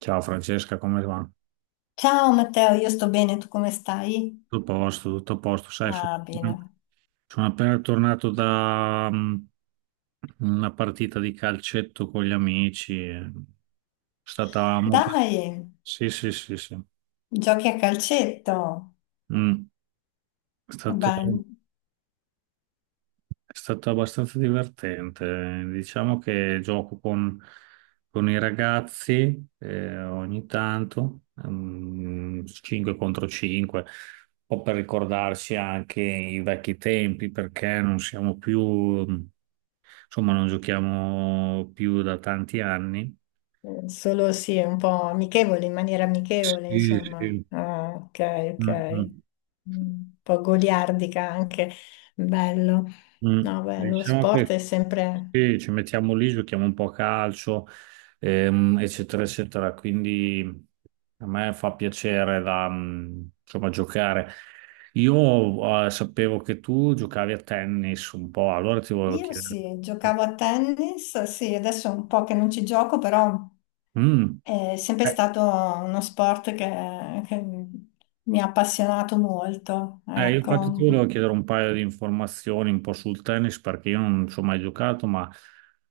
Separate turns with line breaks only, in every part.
Ciao Francesca, come va?
Ciao Matteo, io sto bene, tu come stai?
Tutto a posto, tutto a posto. Sai, sono,
Ah, bene.
sono appena tornato da una partita di calcetto con gli amici. È stata molto.
Dai,
Sì, sì, sì, sì.
giochi a calcetto.
Mm. È stato...
Beh,
È stato abbastanza divertente. Diciamo che gioco con i ragazzi ogni tanto, 5 contro 5, un po' per ricordarci anche i vecchi tempi, perché non siamo più, insomma, non giochiamo più da tanti anni.
solo sì, un po' amichevole, in maniera amichevole,
Sì,
insomma.
sì.
Ah, ok,
Mm,
ok.
mm.
Un po' goliardica anche. Bello.
Mm.
No, beh, lo
Diciamo
sport
che
è sempre.
sì, ci mettiamo lì, giochiamo un po' a calcio, eccetera, eccetera. Quindi a me fa piacere insomma, giocare. Io sapevo che tu giocavi a tennis un po', allora ti volevo
Io
chiedere.
sì, giocavo a tennis, sì, adesso è un po' che non ci gioco, però.
Mm.
È sempre stato uno sport che mi ha appassionato molto,
Io infatti ti
ecco.
volevo chiedere un paio di informazioni un po' sul tennis perché io non ci ho mai giocato, ma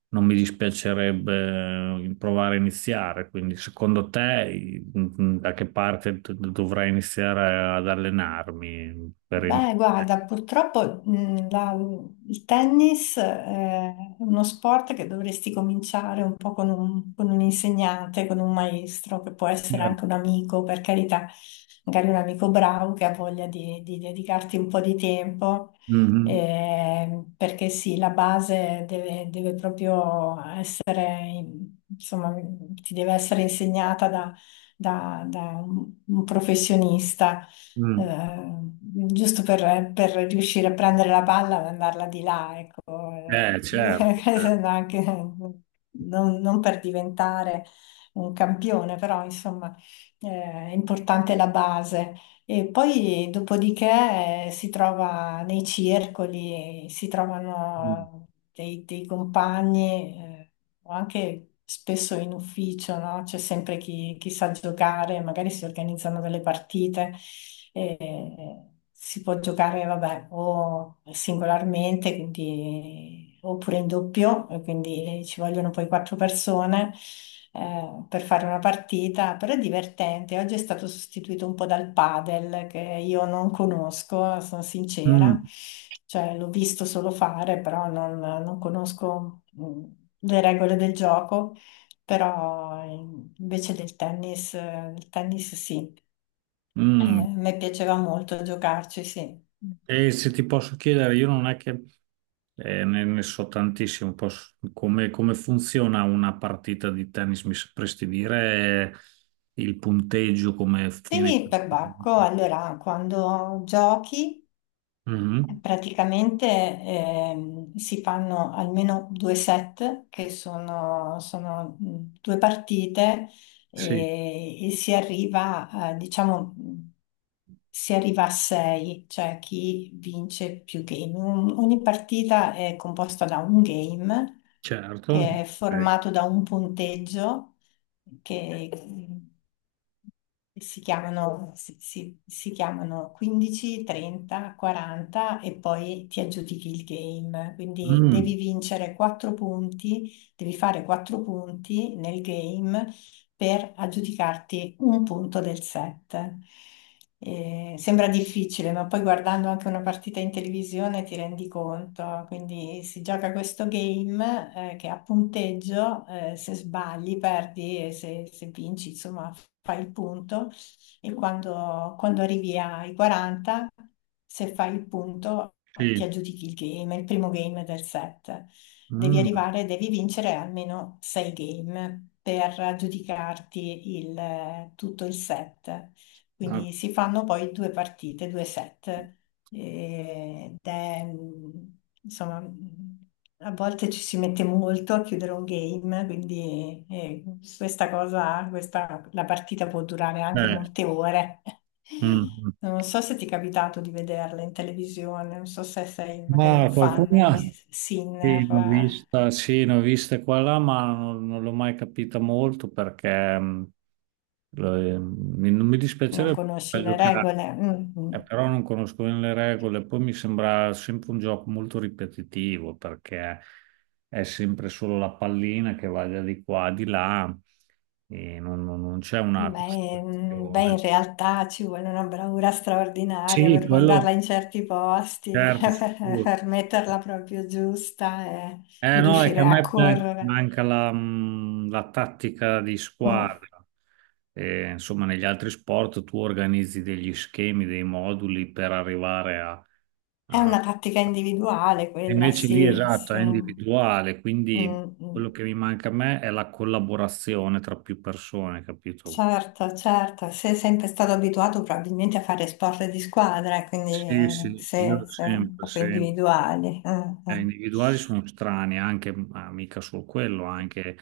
non mi dispiacerebbe provare a iniziare. Quindi, secondo te, da che parte dovrei iniziare ad allenarmi per
Beh, guarda, purtroppo, il tennis, è uno sport che dovresti cominciare un po' con con un insegnante, con un maestro, che può essere
iniziare?
anche un amico, per carità, magari un amico bravo che ha voglia di dedicarti un po' di tempo,
Mhm.
perché sì, la base deve proprio essere, insomma, ti deve essere insegnata da un professionista,
Mm.
giusto per riuscire a prendere la palla e mandarla di là, ecco,
Certo. Certo.
no, non per diventare un campione, però insomma, eh, è importante la base. E poi dopodiché, si trova nei circoli, si
Mm.
trovano dei compagni, o anche spesso in ufficio, no? C'è sempre chi sa giocare, magari si organizzano delle partite. Si può giocare, vabbè, o singolarmente, quindi, oppure in doppio, e quindi ci vogliono poi quattro persone, per fare una partita, però è divertente. Oggi è stato sostituito un po' dal padel, che io non conosco, sono sincera,
Mm.
cioè l'ho visto solo fare, però non conosco, le regole del gioco, però, invece del tennis, il tennis sì.
Mm.
Mi piaceva molto giocarci, sì.
E se ti posso chiedere, io non è che ne so tantissimo, come funziona una partita di tennis? Mi sapresti dire il punteggio, come viene?
Quindi perbacco, allora, quando giochi
Mhm.
praticamente, si fanno almeno due set, che sono due partite,
Sì,
e diciamo, si arriva a 6, cioè chi vince più game. Ogni partita è composta da un game,
certo.
che è
Ok.
formato da un punteggio, che si chiamano 15, 30, 40 e poi ti aggiudichi il game. Quindi
Mm,
devi vincere 4 punti, devi fare 4 punti nel game per aggiudicarti un punto del set. Sembra difficile, ma poi guardando anche una partita in televisione ti rendi conto. Quindi si gioca questo game, che a punteggio, se sbagli perdi e se vinci, insomma, fai il punto. E quando arrivi ai 40, se fai il punto, ti
sì.
aggiudichi il game, il primo game del set. devi
Mm,
arrivare, devi vincere almeno sei game per giudicarti, tutto il set.
ok.
Quindi si fanno poi due partite, due set. Ed è, insomma, a volte ci si mette molto a chiudere un game, quindi, la partita può durare anche molte ore.
Mm.
Non so se ti è capitato di vederla in televisione, non so se sei magari un
Ma
fan
qualcuna
di
sì,
Sinner,
ne ho vista, sì, ne ho viste qua e là, ma non, non l'ho mai capita molto. Non mi
non
dispiacerebbe
conosci le
giocare,
regole. Mm, mm.
però non conosco bene le regole. Poi mi sembra sempre un gioco molto ripetitivo perché è sempre solo la pallina che va di qua, di là e non c'è una
Beh, in
costruzione.
realtà ci vuole una bravura straordinaria
Sì,
per mandarla
quello
in certi posti,
certo,
per
sicuro.
per metterla proprio giusta e
Eh
per
no, è che a
riuscire a
me
correre.
manca la tattica di
Mm,
squadra. E, insomma, negli altri sport tu organizzi degli schemi, dei moduli per arrivare
È
a-
una tattica individuale
e
quella,
invece lì,
sì,
esatto,
sì.
è
Mm,
individuale, quindi
mm.
quello che mi manca a me è la collaborazione tra più persone, capito?
Certo, certo. Sei sempre stato abituato probabilmente a fare sport di squadra, quindi,
Sì, sì,
se,
io
se
sempre,
proprio
sempre.
individuali. Mm, mm.
Individuali sono strani, anche, ma mica solo quello, anche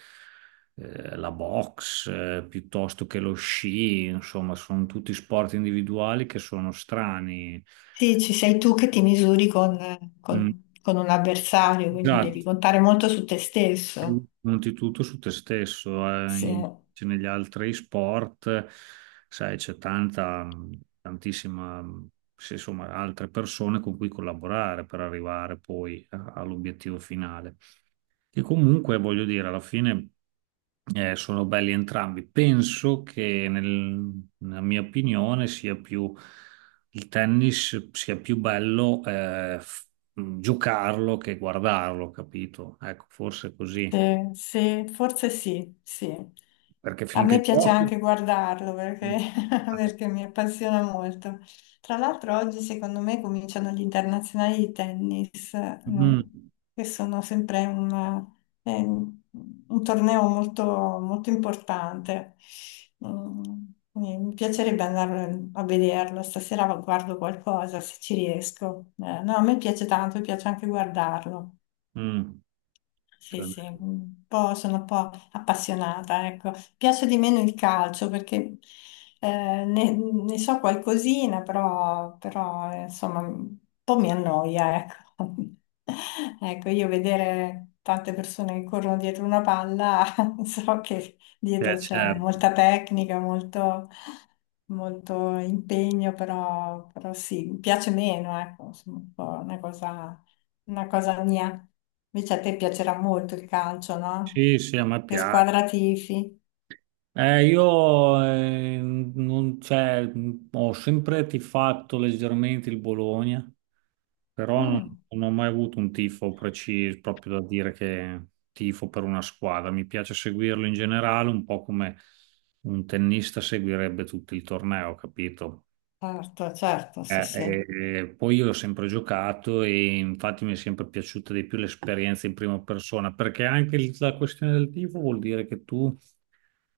la box, piuttosto che lo sci, insomma, sono tutti sport individuali che sono strani.
Sì, ci sei tu che ti misuri con,
Mm,
con- con un avversario, quindi devi
esatto,
contare molto su te stesso.
conti tutto su te stesso,
Sì.
cioè, negli altri sport, sai, c'è tanta, tantissima, sì, insomma, altre persone con cui collaborare per arrivare poi all'obiettivo finale. Che comunque voglio dire, alla fine sono belli entrambi. Penso che nella mia opinione sia più il tennis sia più bello giocarlo che guardarlo, capito? Ecco, forse è così,
Sì, sì, forse sì, sì.
perché
A me
finché
piace
giochi.
anche guardarlo perché,
Mm,
perché mi appassiona molto. Tra l'altro oggi secondo me cominciano gli internazionali di tennis, mm,
mm.
che sono sempre eh, un torneo molto, molto importante. Mm, quindi mi piacerebbe andare a vederlo, stasera guardo qualcosa se ci riesco. No, a me piace tanto, mi piace anche guardarlo.
mm,
Sì,
cioè,
sì, un po', sono un po' appassionata, ecco. Piace di meno il calcio, perché, ne so qualcosina, però, insomma, un po' mi annoia, ecco. Ecco, io vedere tante persone che corrono dietro una palla, so che
eh,
dietro c'è
certo.
molta tecnica, molto, molto impegno, però sì, mi piace meno, ecco, insomma, un po' una cosa mia. Invece a te piacerà molto il calcio, no?
Sì, sì, a me
Che
piace.
squadra tifi?
Io non, cioè, ho sempre tifato leggermente il Bologna, però non,
Mm.
non ho mai avuto un tifo preciso, proprio da dire che tifo per una squadra. Mi piace seguirlo in generale, un po' come un tennista seguirebbe tutto il torneo, capito?
Certo, certo, sì, sì.
Eh, Poi io ho sempre giocato e infatti mi è sempre piaciuta di più l'esperienza in prima persona, perché anche la questione del tifo vuol dire che tu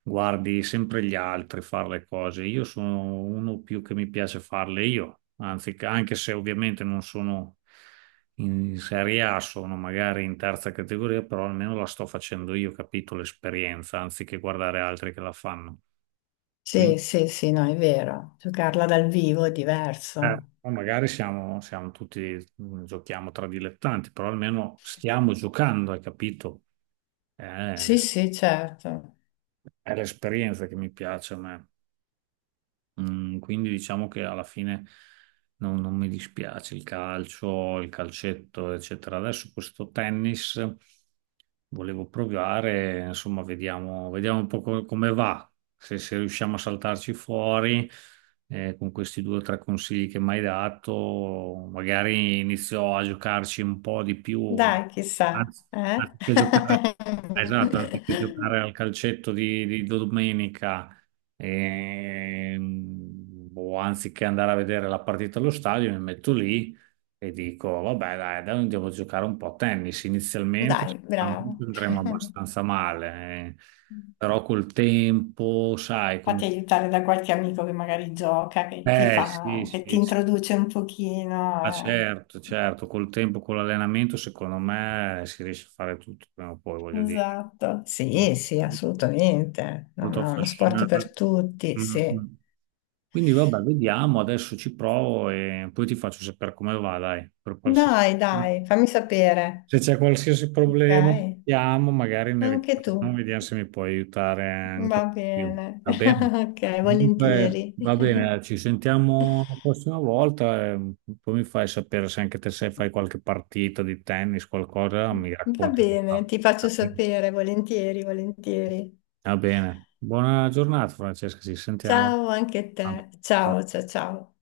guardi sempre gli altri fare le cose. Io sono uno più che mi piace farle io, anzi, anche se ovviamente non sono in Serie A, sono magari in terza categoria, però almeno la sto facendo io, capito l'esperienza, anziché guardare altri che la fanno. Quindi,
Sì, sì, sì, no, è vero. Giocarla dal vivo è diverso.
poi magari siamo, tutti, giochiamo tra dilettanti, però almeno stiamo giocando, hai capito? Eh,
Sì,
l'es-
sì, certo.
è l'esperienza che mi piace a me. Mm, quindi diciamo che alla fine non mi dispiace il calcio, il calcetto, eccetera. Adesso questo tennis volevo provare, insomma, vediamo, vediamo un po' come va, se riusciamo a saltarci fuori con questi due o tre consigli che mi hai dato, magari inizio a giocarci un po' di più, eh.
Dai, chissà,
Anzi,
eh?
anziché giocare, esatto, anziché giocare al calcetto di domenica e, o anziché andare a vedere la partita allo stadio, mi metto lì e dico, vabbè, dai, dai, andiamo a giocare un po' a tennis. Inizialmente
Dai,
sicuramente
bravo.
andremo abbastanza male, eh, però col tempo, sai,
Fatti
con.
aiutare da qualche amico che magari gioca, che ti
Eh sì,
fa, che ti
sì, sì.
introduce un
Ah,
pochino.
certo,
eh.
certo, col tempo, con l'allenamento, secondo me si riesce a fare tutto prima o poi, voglio dire.
Esatto, sì, sì, assolutamente. No,
Molto
no, uno sport
affascinante.
per tutti,
Mm,
sì.
mm. Quindi vabbè, vediamo, adesso ci provo e poi ti faccio sapere come va, dai, per qualsiasi.
Dai, dai, fammi sapere.
Se c'è qualsiasi
Ok,
problema, vediamo, magari ne
anche
riparliamo,
tu.
vediamo se mi puoi aiutare ancora
Va
di più.
bene.
Va bene?
Ok,
Comunque,
volentieri.
va bene, ci sentiamo la prossima volta e poi mi fai sapere se anche te se fai qualche partita di tennis, qualcosa, mi
Va
racconti. Come
bene,
fa.
ti faccio sapere, volentieri, volentieri.
Va bene. Buona giornata, Francesca, ci sentiamo.
Ciao anche a te. Ciao,
Ciao.
ciao, ciao.